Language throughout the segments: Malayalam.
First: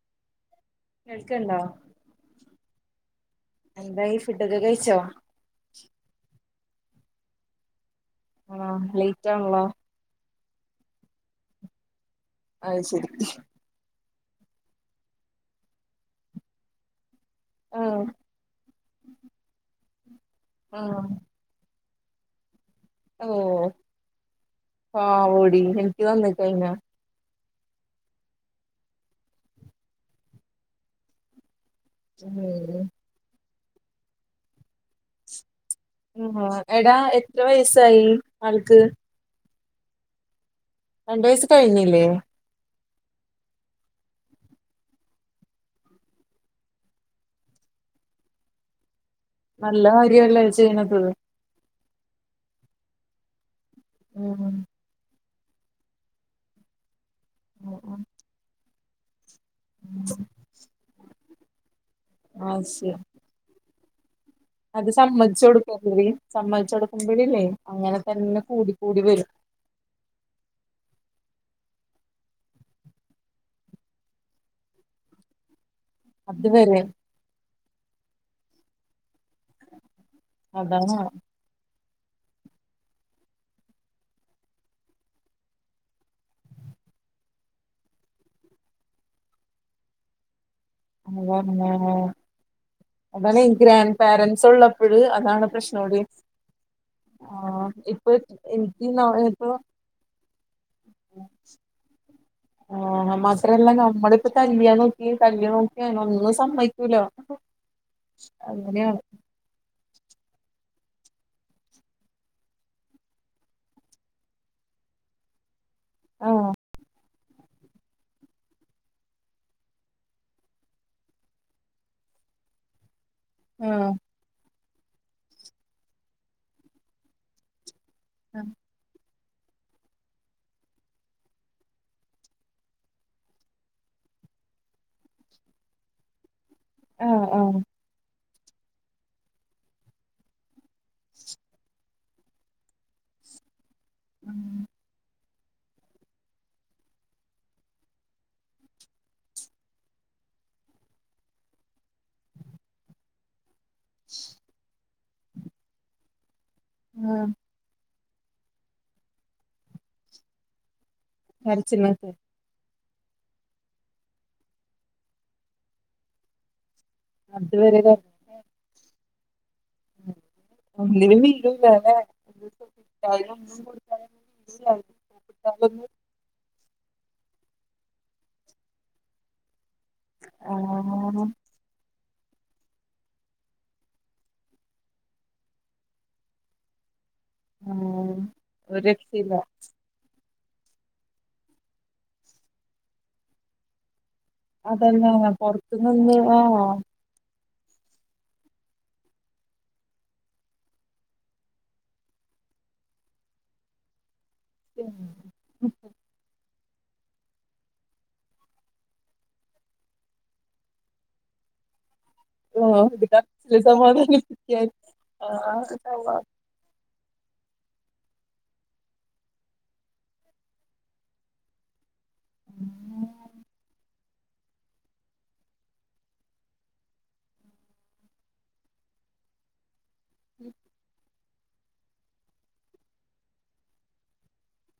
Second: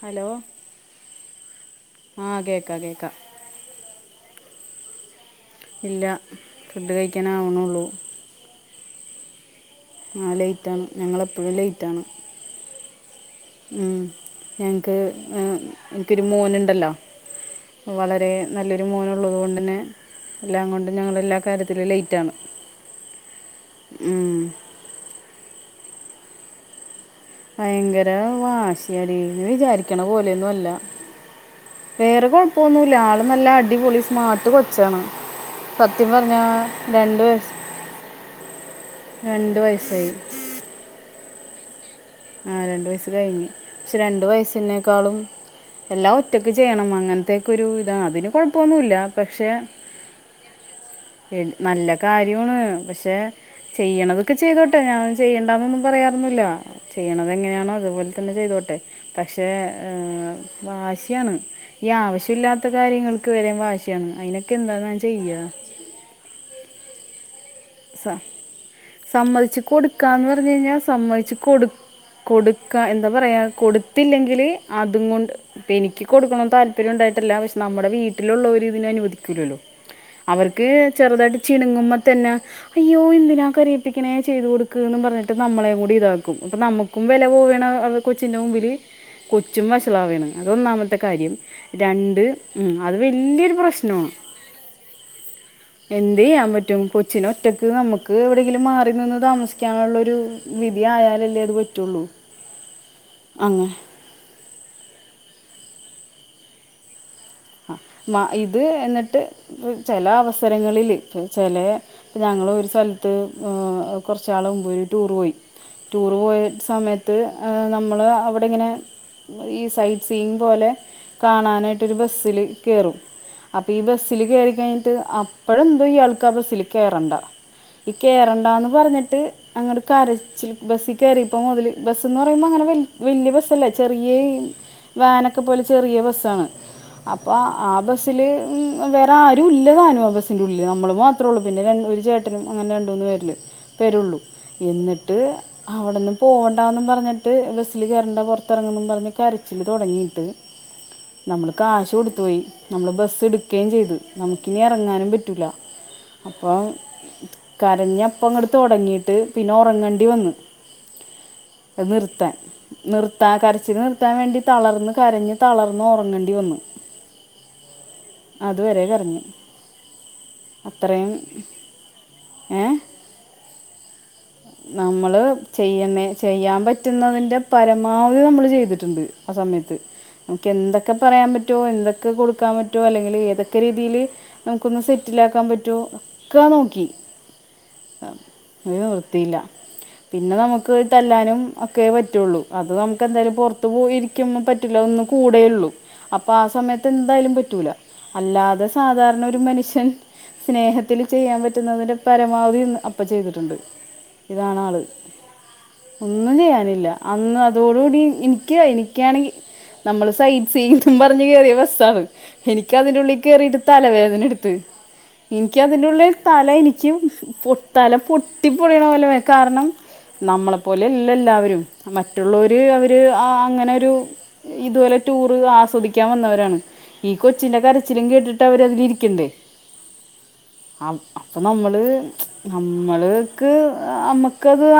ഹലോ കേൾക്കണ്ടോ ആ കേക്കണ്ട് എന്തായി ഫുഡൊക്കെ കഴിച്ചോ ഇല്ല ഫുഡ് കഴിക്കാനാവണുള്ളൂ ആ ലേറ്റ് ആണല്ലോ ആ ലേറ്റാണ് ഞങ്ങളെപ്പോഴും ലേറ്റാണ് അയി ശരി ഉം ഞങ്ങക്ക് എനിക്കൊരു മോനുണ്ടല്ലോ ആഹ് വളരെ നല്ലൊരു മോനുള്ളത് കൊണ്ടന്നെ എല്ലാം കൊണ്ട് ആഹ് ഞങ്ങളെല്ലാ കാര്യത്തിലും ലേറ്റാണ് ഓഹ് പാവോടി എനിക്ക് തന്നേക്കതിനെ- ഭയങ്കര വാശിയാടി നീ വിചാരിക്കണ പോലെയൊന്നും അല്ല- വേറെ കൊഴപ്പൊന്നുമില്ല ആള് നല്ല അടിപൊളി സ്മാട്ട് കൊച്ചാണ്- സത്യം ഉം പറഞ്ഞാ ആഹ് എടാ രണ്ട് എത്ര വയസ്സ് വയസ്സായി ആൾക്ക് രണ്ടു വയസായി- രണ്ടു വയസ് കഴിഞ്ഞില്ലേ? ആഹ് രണ്ടു വയസ്സ് കഴിഞ്ഞ് പക്ഷെ രണ്ടു വയസിനേക്കാളും- എല്ലാം ഒറ്റക്ക് ചെയ്യണം അങ്ങനത്തെക്കെരു ഇതാണ് അതിന് കൊഴപ്പൊന്നുമില്ല- നല്ല കാര്യല്ലേ ചെയ്യണത്- നല്ല കാര്യമാണ് പക്ഷെ ചെയ്യണതൊക്കെ ഉം ചെയ്തോട്ടെ ഞാൻ- ചെയ്യണ്ടാന്നൊന്നും പറയാറൊന്നൂല്ല ചെയ്യണത് ഉം എങ്ങനെയാണോ ഉം അതുപോലെ തന്നെ ചെയ്തോട്ടെ പക്ഷേ വാശിയാണ് ഈ ആവശ്യമില്ലാത്ത അത് ശരി കാര്യങ്ങളില് വരെ വാശിയാണ് അതിനെ അത് സമ്മതിച്ചു കൊടുക്കുമ്പോഴെ സമ്മതിച്ചു കൊടുക്കുമ്പോഴില്ലേ അങ്ങനെ സ തന്നെ കൂടി കൂടി വരും സമ്മതിച്ച് കൊടുക്കാന്ന് പറഞ്ഞു കഴിഞ്ഞാൽ സമ്മതിച്ച് കൊടു കൊടുക്കാ എന്താ പറയ്യാ കൊടുത്തില്ലെങ്കിൽ അതും കൊണ്ട് എനിക്കും അത് കൊടുക്കണം വരെ താല്പര്യം ഉണ്ടായിട്ടില്ല പക്ഷെ നമ്മുടെ വീട്ടിലുള്ളവര് ഇതിന് അനുവദിക്കില്ലല്ലോ അവർക്ക് അതാണ് ചെറുതായിട്ട് ചിണുങ്ങുമ്പ തന്നെ അയ്യോ എന്തിനാ കരയിപ്പിക്കണേ ചെയ്തു കൊടുക്കൂന്ന് പറഞ്ഞിട്ട് നമ്മളെ കൂടി ഇതാക്കും അപ്പൊ നമുക്കും വില പോവ്വാണെ കൊച്ചിന്റെ മുമ്പില് കൊച്ചും വഷളാവാണ് അതൊന്നാമത്തെ - കാര്യം അതാണ് രണ്ട് അത് അതാണ് ഈ വലിയൊരു ഗ്രാൻഡ് പ്രശ്നമാണ് പാരൻസ് ഉള്ളപ്പോഴ് അതാണ് പ്രശ്നോടി എന്ത് ചെയ്യാൻ പറ്റും കൊച്ചിനെ ആഹ് ഒറ്റക്ക് ഇപ്പൊ നമുക്ക് എവിടെയെങ്കിലും മാറി നിന്ന് എനിക്ക് ഇപ്പൊ താമസിക്കാനുള്ളൊരു വിധി ആയാലല്ലേ അത് പറ്റുള്ളൂ ആഹ് അങ്ങനെ മാത്രല്ല നമ്മളിപ്പോ കല്യാണം നോക്കിയാല് കല്യാണം നോക്കിയായൊന്നും സമ്മതിക്കൂല ആഹ് ഇത് എന്നിട്ട് ചില അവസരങ്ങളില് ചില ഞങ്ങള് ഒരു സ്ഥലത്ത് കുറച്ചാള് മുമ്പ് ഒരു ടൂർ പോയി ടൂറ് പോയ ആഹ് സമയത്ത് നമ്മള് അവിടെ ഇങ്ങനെ ഈ സൈറ്റ് സീൻ പോലെ കാണാനായിട്ട് ഒരു ബസില് കേറും അപ്പ ഈ ആഹ് ബസില് കേറിക്കഴിഞ്ഞിട്ട് അ അപ്പഴിണ്ട് ഈ ആൾക്ക് ആ ബസ്സിൽ കേറണ്ട കേറണ്ടാന്ന് പറഞ്ഞിട്ട് അങ്ങനെ കരച്ചിൽ ബസ്സിൽ കയറിയപ്പ മുതല് ബസിന്ന് പറയുമ്പോ അങ്ങനെ വല്യ ബസ്സല്ല ചെറിയ വാനൊക്കെ പോലെ ചെറിയ ബസ്സാണ് ആഹ് അപ്പോ ആഹ് ആ ബസ്സിൽ ഉം വേറാരും ഇല്ലതാനും ആ ബസിന്റുള്ളില് നമ്മള് മാത്രേ ഉള്ളൂ പിന്നെ ഒരു ചേട്ടനും അങ്ങനെ രണ്ടു മൂന്ന് പേര് വരുള്ളൂ എന്നിട്ട് അവിടന്ന് പോവണ്ടാന്നും പറഞ്ഞിട്ട് ബസ്സില് കയറണ്ട പൊറത്തിറങ്ങും പറഞ്ഞ് കരച്ചില് തുടങ്ങിട്ട് നമുക്കാശ് കൊടുത്തു പോയി നമ്മൾ ബസ് എടുക്കുകയും ചെയ്തു നമുക്കിനി ഇറങ്ങാനും പറ്റില്ല അപ്പം ആഹ് കരഞ്ഞപ്പങ്ങട് തുടങ്ങിയിട്ട് പിന്നെ ഉറങ്ങേണ്ടി വന്നു കരച്ചിലിനൊക്കെ നിർത്താൻ നിർത്താൻ കരച്ചിൽ നിർത്താൻ വേണ്ടി തളർന്ന് കരഞ്ഞ് തളർന്നു ഉറങ്ങേണ്ടി വന്നു അതുവരെലം അതുവരെ കരഞ്ഞു അത്രയും ഉള്ളിൽ വിഡിയോ ഉണ്ടായിരുന്നതാണ് [unintelligible] നമ്മള് ചെയ്യന്നേ ചെയ്യാൻ പറ്റുന്നതിന്റെ പരമാവധി നമ്മള് ചെയ്തിട്ടുണ്ട് ആ സമയത്ത് നമുക്ക് എന്തൊക്കെ ആഹ് പറയാൻ പറ്റും എന്തൊക്കെ കൊടുക്കാൻ പറ്റോ അല്ലെങ്കിൽ ഏതൊക്കെ രീതിയില് നമുക്കൊന്ന് സെറ്റിലാക്കാൻ പറ്റോ ഒക്കെ നോക്കി ആഹ് ഒരു നിവർത്തിയില്ല പിന്നെ നമുക്ക് തല്ലാനും ഒക്കെയെ പറ്റുള്ളൂ അത് നമുക്ക് എന്തായാലും പുറത്ത് പോയിരി രിക്കുമ്പോ പറ്റില്ല ഒന്ന് അതന്നെ കൂടെള്ളൂ പൊറത്ത് നിന്ന് അപ്പൊ ആഹ് സമയത്ത് എ എന്തായാലും പറ്റൂല അല്ലാതെ സാധാരണ ഒരു മനുഷ്യൻ സ്നേഹത്തില് ചെയ്യാൻ പറ്റുന്നതിന്റെ പരമാവധി അപ്പൊ ചെയ്തിട്ടുണ്ട് ഇതാണ് ആള് ഒന്നും ചെയ്യാനില്ല അന്ന് അതോടുകൂടി എനിക്ക് എനിക്കാണെങ്കിൽ നമ്മള് സൈറ്റ് സീറ്റെന്നും പറഞ്ഞ് കേയറിയ ബസ്സാണ് എനിക്ക് ഓഹ് ഇത് അതിനുള്ളിൽ കരച്ചില് കയറിയിട്ട് തല വേദന എടുത്ത് സമാധാനിപ്പിക്കാൻ എനിക്ക് അതിന്റെയുള്ളിൽ ആഹ് തല എനിക്ക് ശരിക്കും തല പൊട്ടി പൊടിയണ പോല കാരണം നമ്മളെപ്പോലെ എല്ല എല്ലാവരും മറ്റുള്ളവര് അവര് അങ്ങനെരു ഇതുപോലെ ടൂറ് കുതിക്കാൻ വന്നവരാണ് ഈ കൊച്ചിന്റെ കരച്ചിലും കേട്ടിട്ട് അവരതില് ഇരിക്കണ്ടേ അപ്പൊ നമ്മള് നമ്മള്ക്ക്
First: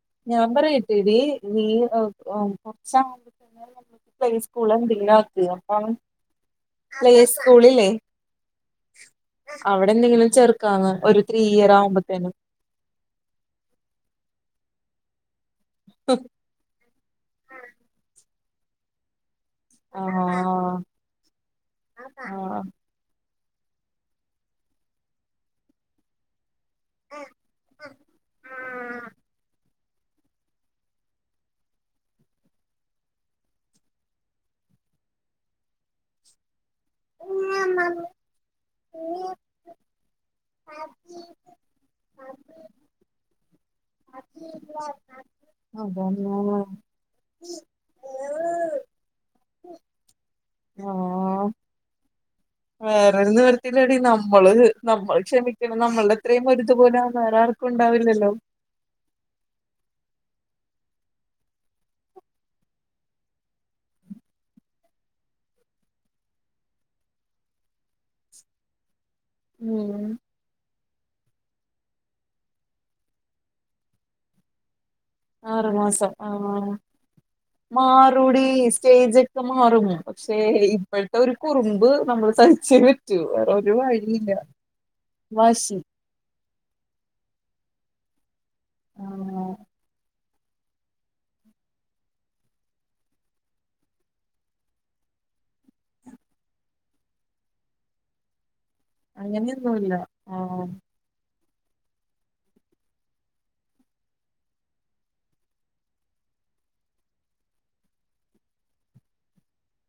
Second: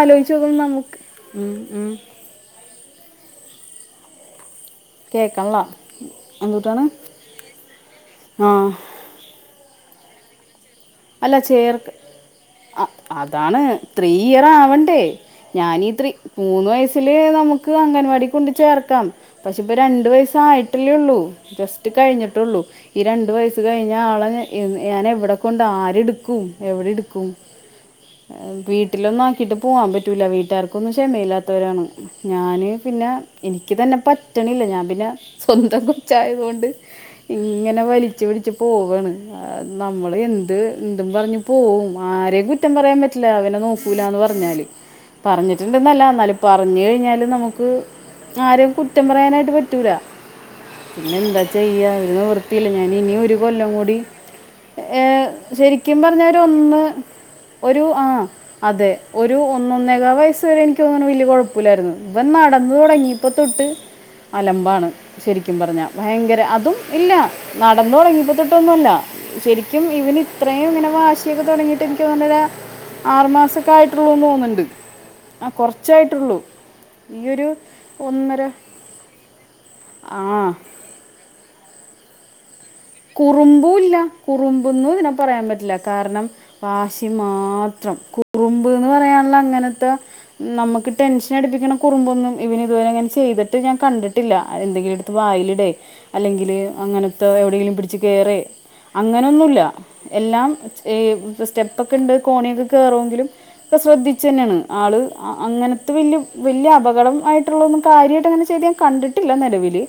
ആലോയ്ച്ചോക്ക് നമുക്ക് ഓ കൊച്ചാ പ്ലേസ്കൂളുണ്ട് കേക്കണില്ല എന്തുട്ടാണ് പ്ലേസ്കൂളില്ലേ ആ അവിടെ എന്തെങ്കിലും ചേർക്കാന്ന് ഒരു അല്ല ത്രീ ഇയർ ചേർക്ക് ആവുമ്പത്തേനും അതാണ് ത്രീ ഇയർ ആവണ്ടേ ഞാനീത്രി മൂന്ന് വയസ്സിലെ നമുക്ക് അംഗൻവാടി കൊണ്ട് ചേർക്കാം പക്ഷേ ഇപ്പം രണ്ടു വയസ് ആഹ് ആയിട്ടില്ലേ ഉള്ളൂ ജസ്റ്റ് കഴിഞ്ഞിട്ടുള്ളൂ ആഹ് ഈ രണ്ടു വയസ്സ് കഴിഞ്ഞ ആളെ ഞാൻ എവിടെ കൊണ്ട് ത് ആരെടുക്കും എവിടെ എടുക്കും വീട്ടിലൊന്നും ആക്കിയിട്ട് പോകാൻ പറ്റൂല്ല വീട്ടുകാർക്കൊന്നും ക്ഷമയില്ലാത്തവരാണ് ഞാന് പിന്നെ എനിക്ക് തന്നെ പറ്റണില്ല ഞാൻ പിന്നെ സ്വന്തം കൊച്ചായത് കൊണ്ട് ഇങ്ങനെ വലിച്ചു വലിച്ച് പോവാണ് നമ്മള് എന്ത് എന്തും പറഞ്ഞു പോവും ആരേയും കുറ്റം പറയാൻ പറ്റില്ല അവനെ നോക്കൂലാന്ന് പറഞ്ഞാലും പറഞ്ഞിട്ടുണ്ടന്നല്ല അതന്നെ എന്നാലും പറഞ്ഞു കഴിഞ്ഞാല് നമുക്ക് ആരെയും കുറ്റം പറയാനായിട്ട് പറ്റൂല പിന്നെ എന്താ ആഹ് ചെയ്യാ ഒരു നിവർ തില്ല ഞാൻ വേറൊരു ഇനിയൊരു കൊല്ലം കൂടി നിവർത്തിയില്ലടി നമ്മള് ഏ നമ്മൾ ക്ഷമിക്കണം ശരിക്കും നമ്മളുടെ പറഞ്ഞാ ഒരു അത്രയും ഒന്ന് ഒരുതുപോലെ വേറെ ആർക്കും ഒരു ആഹ് ഉണ്ടാവില്ലല്ലോ അതെ ഒരു ഒന്നന്നൊകാൽ വയസ്സ് വരെ എനിക്ക് തോന്നണ് വലിയ കുഴപ്പില്ലായിരുന്നു ഇവൻ നടന്ന് തുടങ്ങി പ്പൊ തൊട്ട് അലമ്പാണ് ശരിക്കും പറഞ്ഞാ ഭയങ്കര അതും ഇല്ല നടന്ന് തുടങ്ങിയപ്പോ തൊട്ടൊന്നുമല്ല ശരിക്കും ഉം ഇവന് ഇ ഇത്രയും ഇങ്ങനെ വാശിയൊക്കെ തുടങ്ങിയിട്ട് എനിക്ക് തോന്നണത് ആറ് മാസൊക്കെ ആയിട്ടുള്ളൂന്ന് തോന്നുണ്ട് ആറ് മാസം ആഹ് ഈ ഒരു ഒന്നര മാറൂടി സ്റ്റേജ് ഒക്കെ മാറും പക്ഷേ ആ ഇപ്പോഴത്തെ ഒരു കുറുമ്പ് നമ്മള് സഹിച്ചെ പറ്റു കുറുമ്പൂല്ല കുറുമ്പുംന്ന് ഇതിനെ പറയാൻ പറ്റില്ല വാശി കാരണം വാശി മാത്രം കുറുംമ്പ്ന്ന് പറയാനുള്ള ആഹ് അങ്ങനത്തെ നമുക്ക് ടെൻഷൻ അടുപ്പിക്കണ കുറുമ്പൊന്നും ഇവന് ഇതുവരെ അങ്ങനെ ചെയ്തിട്ട് ഞാൻ കണ്ടിട്ടില്ല എന്തെങ്കിലും വായിലിടെ അല്ലെങ്കില് അങ്ങനത്തെ എവിടെയെങ്കിലും പിടിച്ച് കേറെ അങ്ങനെയൊന്നുല്ല എല്ലാം ഏ സ്റ്റെപ്പ് ഒക്കെ ഉണ്ട് കോണിയൊക്കെ കേയറുഎങ്കിലും ഇപ്പം ശ്രദ്ധിച്ചു തന്നെയാണ് ആള് അങ്ങനത്തെ വലിയ വലിയ അപകടംമായിയിട്ടുള്ള ഒന്നും കാര്യമായിട്ട് അങ്ങനെചെയ്ത് കണ്ടിട്ട് ഇല്ല നിലവില്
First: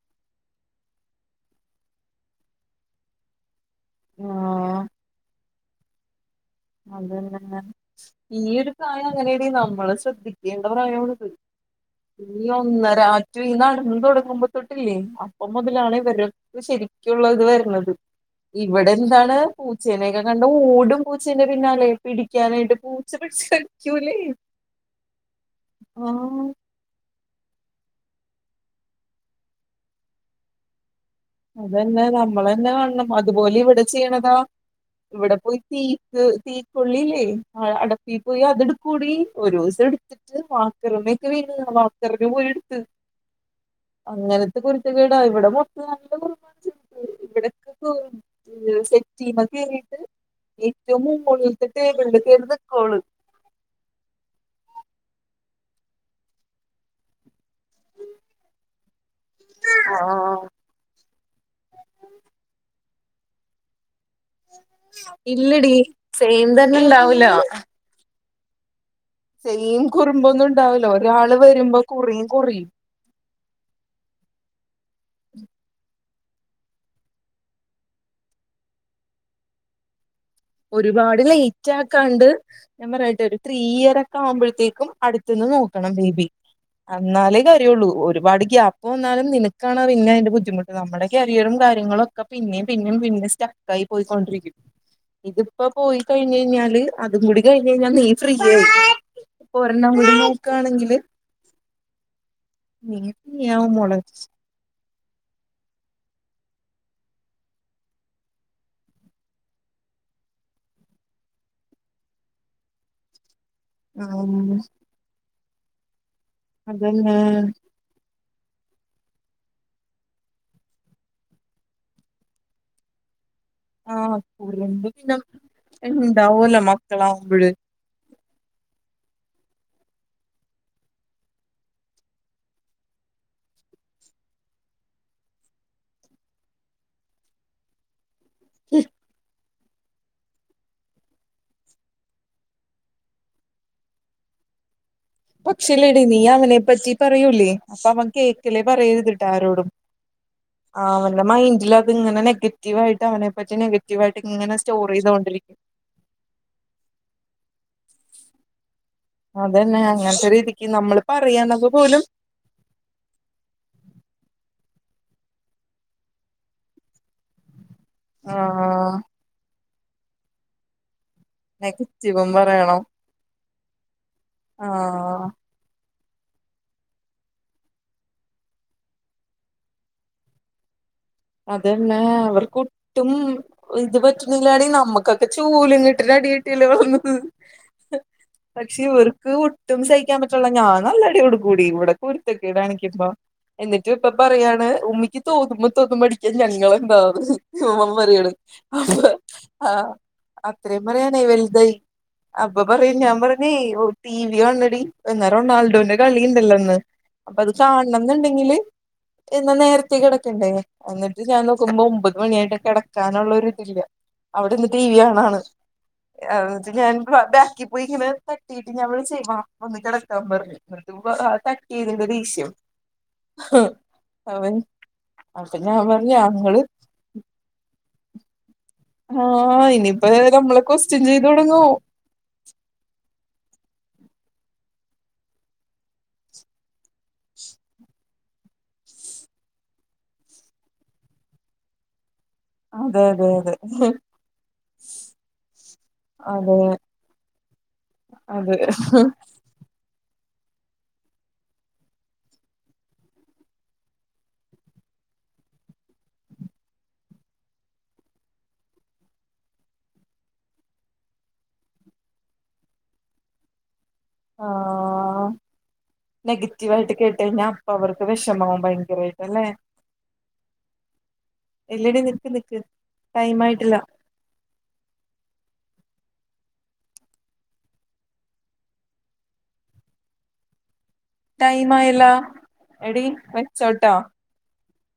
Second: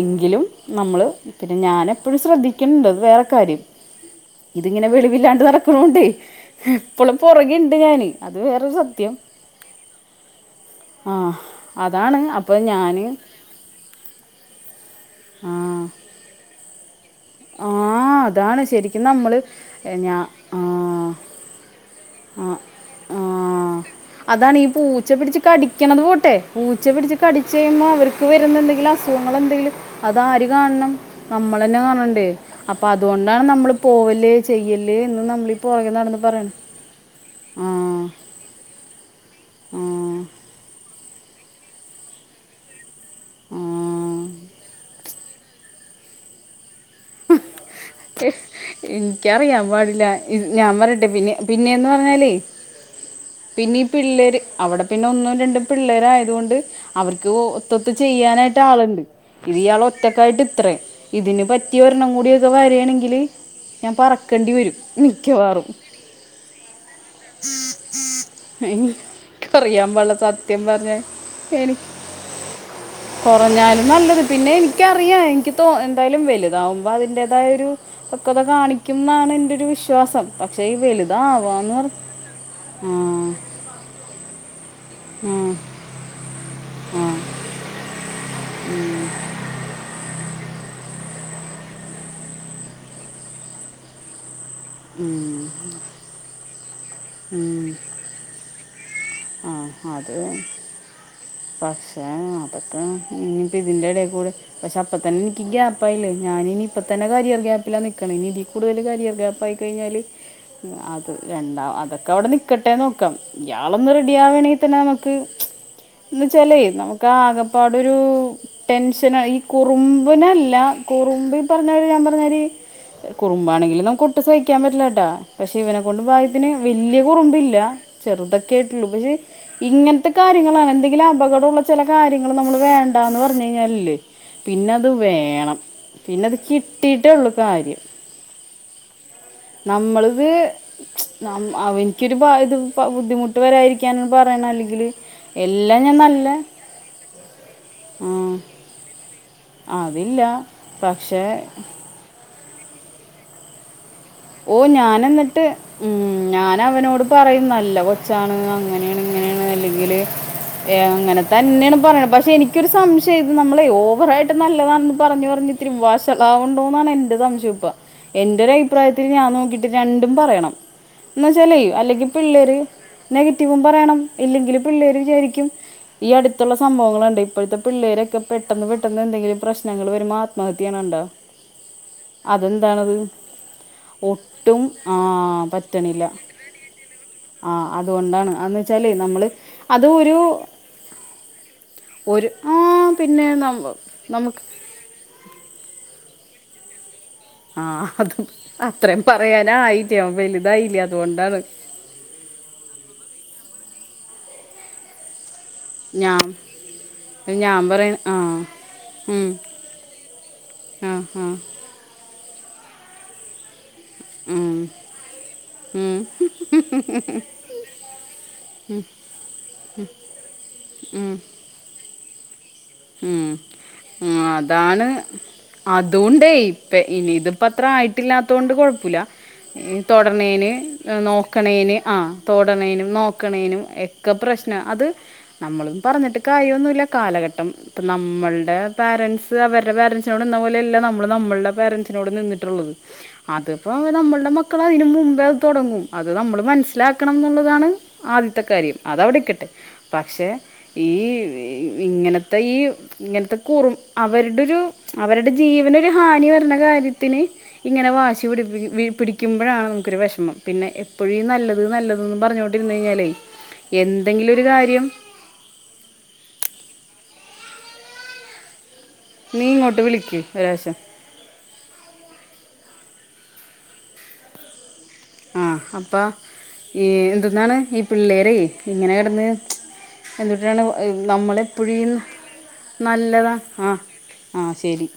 എങ്കിലും നമ്മള് പിന്നെ ഞാനും എപ്പോഴും ശ്രദ്ധിക്കണുണ്ട് വേറെ കാര്യം ആഹ് ഇതിങ്ങനെ വെളിവില്ലാണ്ട് നടക്കണോണ്ടേ ഈ ഒരു വേറൊരു പ്രായം സത്യം അങ്ങനെയടി നമ്മള് ശ്രദ്ധിക്കേണ്ട ആ പ്രായമാണിത് അതാണ് ഇനി അപ്പം ഞാൻ ഒന്നരാ നടന്ന് തുടങ്ങുമ്പോ തൊട്ടില്ലേ അപ്പൊ ആ മുതലാണ് ഇവരെ ശരിക് ള്ളത് ആ വരണത് അതാണ് ഇവിടെ ശരിക്കും നമ്മൾ എന്താണ് പൂച്ചേനൊക്കെ ഞാൻ കണ്ട ഓടും ആ പൂച്ചന്റെ പിന്നാലെ പിടിക്കാനായിട്ട് പൂച്ച ആ പിടിച്ച് കടിക്കൂല്ലേ അതാണ് ഈ പൂച്ച പിടിച്ച് കടിക്കണത് പോട്ടെ പൂ പൂച്ചെ പിടിച്ച് കടിച്ച് കഴിയുമ്പോ അവർക്ക് വരുന്ന എന്തെങ്കിലും അസുഖങ്ങൾ എന്തെങ്കിലും അതാര് കാണണം നമ്മള തന്നെ കാണണ് നമ്മള തന്നെ കാണണം അതുപോലെ ഇവിടെ ചെയ്യണതാ ചെയ്യല് എന്ന് ഇവിടെ നമ്മൾ ഈ പോയി പുറകെ നടന്ന് തീക്ക് പറയണം തീക്കള്ളില്ലേ ആ അടപ്പി പോയി അത എടുക്കൂടി ഒരു ആ ദിവസം എടുത്തിട്ട് വാക്കരമ്മൊക്കെ വീണ വാക്കറി പോയി എടുത്ത് ആ അങ്ങനത്തെ കുരുത്തകേടാ ഇവിടെ മൊത്തം നല്ല കുറ ചെയ്യ ഉ ഇവിടക്ക പോ സെറ്റീമ ക എനിക്കറിയാൻ കേറിയിട്ട് പാടില്ല ഇത് ഞാൻ ഏറ്റവും പറയട്ടെ പിന്നെ മുമുകളിലട്ട് പിന്നെ എന്ന് ടേബിളിൽ പറഞ്ഞാലേ കയറിതക്കവള് പിന്നെ ഈ പിള്ളേര് അവിടെ പിന്നെ ഒന്നും രണ്ടും പിള്ളേര ആയതു കൊണ്ട് അവർക്ക് ഒത്തൊത്ത് ചെയ്യാനായിട്ട് ആളുണ്ട് ഇത് ഇയാള് ഒറ്റക്കായിട്ട് ഇത്രേം ഇതിന് പറ്റ് [unintelligible] ഒരെണ്ണം കൂടിയൊക്കെ വരേണങ്കില് ഞാൻ പറ ക്കണ്ടി വരും മിക്കവാറും ഇല്ലടി സെയിം തന്നെ ഉണ്ടാവൂല അയിന് സെയിം കുറുമ്പൊന്നും ഒണ്ടാവൂല ഒരാള് വരുമ്പോ കുറയും കുറയും കൊറഞ്ഞാലും നല്ലത് പിന്നെ എനിക്കറിയാം എനിക്ക് തോ എന്തായാലും വെലു ഇതാവുമ്പോ അതിന്റെതായ ഒരു പക്വത കാണിക്കും ന്നാണ് എന്റൊരു വിശ്വാസം പക്ഷേ ഈ ഒരുപാട് ലേറ്റ് വലുതാവാന്ന് പറഞ്ഞു ആക്കാണ്ട് ഞാൻ ആ പറയട്ടെ ഒരു ത് ത്രീ ഇയർ ഒക്കെ ആവുമ്പോഴത്തേക്കും ആ അടുത്തന്ന് നോക്കണം ബേബി ആ അന്നാലേ കാര്യുള്ളൂ ഒരുപാട് ഉം, ഗ്യാപ്പ് വന്നാലും നിനക്കാണാ പിന്നെ അതിന്റെ ബുദ്ധിമു നമ്മടെ കരിയറും കാര്യങ്ങളും ഒക്കെ പിന്നെയും പിന്നെയും പിന്നേം സ്റ്റക്ക് ആയി പോയി ക്കൊണ്ടിരിക്കും ഉം. ഇതിപ്പോ പോയി കഴിഞ്ഞ് കഴിഞ്ഞാല് അതും കൂടി ഉം. കഴിഞ്ഞ് കഴിഞ്ഞാ നീ ഫ്രീ ആയി ആ അപ്പൊ ഒരെണ്ണം കൂടി അത് നോക്കാണെങ്കില് പക്ഷേ അതൊക്കെ നീ ഫ്രീ ഇനിപ്പ ആവും ഇതിന്റെ മോളെ എടേ കൂടെ പക്ഷെ അപ്പ തന്നെ എനിക്ക് ഗ്യാപ്പായില്ലേ ഞാന് ഇനിയിപ്പ തന്നെ കരിയർ ഗ്യാപ്പിലാ നിക്കണെ ഇനി ഇതി കൂ കൂടുതല് കരിയർ ഗ്യാപ് ആയി കഴിഞ്ഞാല് അത് രണ്ടാ അതൊക്കെ അവിടെ നിക്കട്ടേന്ന് വെക്കാം നാ [unintelligible] റെഡി ആവേണെങ്കി ആഹ് തന്ന നമുക്ക് എന്ന് വെച്ചാലേ നമുക്ക് അതന്നെ ആകെ പാ [unintelligible] ഒരു ടെൻഷനായി കുറുമ്പിനല്ല കുറുമ്പ് ഈ പറഞ്ഞവര് ഞാൻ പറഞ്ഞ മാതിരി [unintelligible] കുറുമ്പാണെങ്കില് നമുക്ക് ആഹ് ഒട്ടും സഹിക്കാൻ പറ്റില്ല കുറുമ്പ് കേട്ടാ പിന്നെ പക്ഷെ ഇവനെ ക്കൊണ്ട് ഭാഗ്യത്തിന് ഉണ്ടാവല്ലോ വല്യ മക്കളാവുമ്പഴ് കുറുമ്പില്ല ചെറുതൊക്കെ ആയിട്ടേ ഉള്ളൂ പക്ഷേ ഇങ്ങനത്തെ കാര്യങ്ങളാണ് എന്തെങ്കിലും അപകടോള്ള ചെല കാര്യങ്ങള് നമ്മള് വേണ്ടാന്ന് പറഞ്ഞു കഴിഞ്ഞാലില്ലേ പിന്നത് വേണം പിന്നത് കിട്ടീട്ടേ ഉള്ളു കാര്യം ഇഹ് നമ്മളത് നം അവനിക്കൊരു ബാ ഇത് ബുദ്ധിമു [unintelligible] വരായിരിക്കാനാണ് പറയണം അല്ലെങ്കില് പക്ഷെ ഇല്ലേടി നീ അവനെപ്പറ്റി പറയൂലേ അപ്പൊ അവൻ ആ, കേക്കലേ പറയരുത് ട്ട ആരോടും അതില്ല ആഹ് അവന്റെ പക്ഷേ മൈന്റിലതിങ്ങന നെഗറ്റീവ് ആയിട്ട് അവനെ പറ്റി നെഗ [unintelligible] ഇങ്ങനെ സ്റ്റോർ ചെയ്തൊണ്ടിരി ഉം ഞാൻ അവനോട് പറയും നല്ല കൊച്ചാണ് അങ്ങനേണ് അങ്ങനേണ് അതന്നെ അല്ലെങ്കില് അങ്ങനത്തെ രീതിക്ക് [unintelligible] നമ്മള് അങ്ങനെ പറയണത് തന്നേണ് പോലും പറയണ പക്ഷെ എനി ക്ക് ഒരു സംശയം ഇത് നമ്മളെ ഓവറായിട്ട് നല്ലതാണെന്ന് പറഞ്ഞ് പറഞ്ഞ് ഇത്തിരി വാശളാവുണ്ടോന്നാണ് എൻ്റെ സംശയം ഇപ്പ ആ എന്റെ ഒരു അഭിപ്രായ [unintelligible] രണ്ടും പറയണം എന്ന് വെച്ചലേ അല്ലെങ്കി നെഗറ്റീവും പിള്ളേര് പറയണം നെഗറ്റീവും പറയണം ഇല്ലെങ്കില് ആ പിള്ളേര് വിചാരിക്കും ഈ അടുത്തൊള്ള സംഭവങ്ങള് കണ്ട ഇപ്പോഴത്തെ പിള്ളേരൊക്കെ പെട്ടെന്ന് പെട്ടെന്ന് എന്തെങ്കിലും പ്രശ്നങ്ങള് വരുമ്പോ ആത്മഹത്യ ചെയ്യണ കണ്ടാ അതന്നെ അവർക്ക് ഒട്ടും ഇത് ഒട്ടും പറ്റുന്നില്ലാടീന്നോ ആ നമ്മക്കൊക്കെ ചൂലും പറ്റണില്ല കെട്ടീട്ട് അടി കിട്ടിയല്ലേ ആ [unintelligible] അതുകൊണ്ടാണ് അതെന്ന് പക്ഷെ വെച്ചാൽ നമ്മൾ ഇവർക്ക് ഒട്ടും അത് സഹിക്കാൻ ഒരു പറ്റണില്ല ഞാൻ നല്ല അടി കൊടുക്കു ടി ഇവിടെ ഒരു കുരുത്ത ക്കേട് ആ കാണിക്കുമ്പൊ പിന്നെ നമ്മ എന്നിട്ട് ഇപ്പൊ നമുക്ക് പറയാണ് ഉമ്മിക്ക് തോന്നുമ്പോ തോന്നുമ്പോ അടിക്കാൻ ഞങ്ങള് ആ എന്താണ് ഓൻ അത് പറയണ് അത്രയും അപ്പൊ ആഹ് പറയാനായിട്ട് ഞാൻ വലുതായില്ല അത്രേം പറയാനായി അതുകൊണ്ടാണ് വലുതായി അപ്പൊ പറയും ഞാൻ പറഞ്ഞേ ഒ ടി വി കാണണെടി എന്നാ റൊണാൾ [unintelligible] ഞാൻ കളിണ്ടല്ലോ ഇന്ന് അപ്പൊ അത് ഞാൻ പറയണ കാണണം ആ എന്നുണ്ടെങ്കില് ഉം, എന്നാ നേരത്തെേ കെടക്കണ്ടേ ആ എന്നിട്ട് ആ ഞാൻ നോക്കുമ്പോ ഒമ്പത് മണിയായിട്ട് കെടക്കാനൊള്ളൊരു ഇതില്ല ഉം, അവിടെന്ന് ടി വി കാണാണ് ഏഹ് എന്നിട്ട് ഉം, ഞാൻ ബാക്കീ പോയിങ്ങനെ തട്ടീട്ട് ഞാൻ വിളിച്ചേ വാ വന്ന് കെടക്കാൻ പറഞ്ഞ് എന്നിട്ടിപ്പാ തട്ടെയ്തിന്റെ ദേഷ്യം ഉം ഉം അവൻ അതാണ് അപ്പൊ ഞാൻ പറഞ്ഞു അതോണ്ടേ ഞങ്ങള് പെ [unintelligible] ഇനി ഇതിപ്പ അത്ര ആയി ഇല്ലാത്തോണ്ട് കുഴപ്പുല്ല ആ ഇനിയിപ്പ തൊടണേന് നമ്മളെ ക്വസ്റ്റ്യൻ ചെയ്ത് തുടങ്ങോ നോക്കണേന് ആ തൊടണേനും നോക്കണേനും എക്കെ പ്രശ്നാ അത് നമ്മളും പറഞ്ഞിട്ട് കാര്യൊന്നുല്ല കാലഘട്ടം അപ്പ നമ്മൾടെ പാരെന്റ്സ് അവരുടെ പാരെന്റ്സിനോട് നിന്ന പോലെയല്ല നമ്മള് നമ്മൾടെ പാരെന്റ്സിനോട് നിന്നി ഉള്ളത് അതെ അതെ അതെ അതിപ്പോ നമ്മൾടെ മക്കളയിനും മുമ്പേ തുടങ്ങും അത് നമ്മൾ മനസ്സിലാക്കാണെന്നുള്ളതാണ് ആദ്യത്തെ അതെ അതെ കാര്യം അതവിടെക്കട്ടെ പക്ഷേ ഈ ഇങ്ങനത്തെ ഈ ഇങ്ങനത്തെ കൂറും അവരുടൊരു അവരുടെ ജീവനൊരു ഹാനി വരണ കാര്യത്തിന് ഇങ്ങനെ വാശി പിടിപ്പിക്കു പിടിക്കുമ്പോഴാണ് നമുക്കൊരു വെഷമം പിന്നെ എപ്പോഴും ഇ നല്ലത് നല്ലതതെന്ന് പറഞ്ഞോ ഇരുന്നേയിഞ്ഞാലേ എന്തെങ്കിലും ഒരു കാര്യം നെഗറ്റീവ് ആയിട്ട് കേട്ടെഴിഞ്ഞാ അപ്പൊ അവർക്ക് വിഷമാവും ഭയങ്കരെ നീ ഇങ്ങോട്ട് വിളിക്ക്‌ ഒരാശം ഇല്ലെടി നിക്ക് നിക്ക് ടൈം ആയിട്ടില്ല ആ അപ്പൊ ഏ എന്തെന്നാണ് ഈ പിള്ളേരെ ഇങ്ങനെ കെടന്ന് എന്തുട്ടാണ് ടൈം നമ്മളെപ്പോഴും ഇ ആയല്ല എടി നല്ലതാ ആ വെച്ചോട്ടോ ആ ശെരി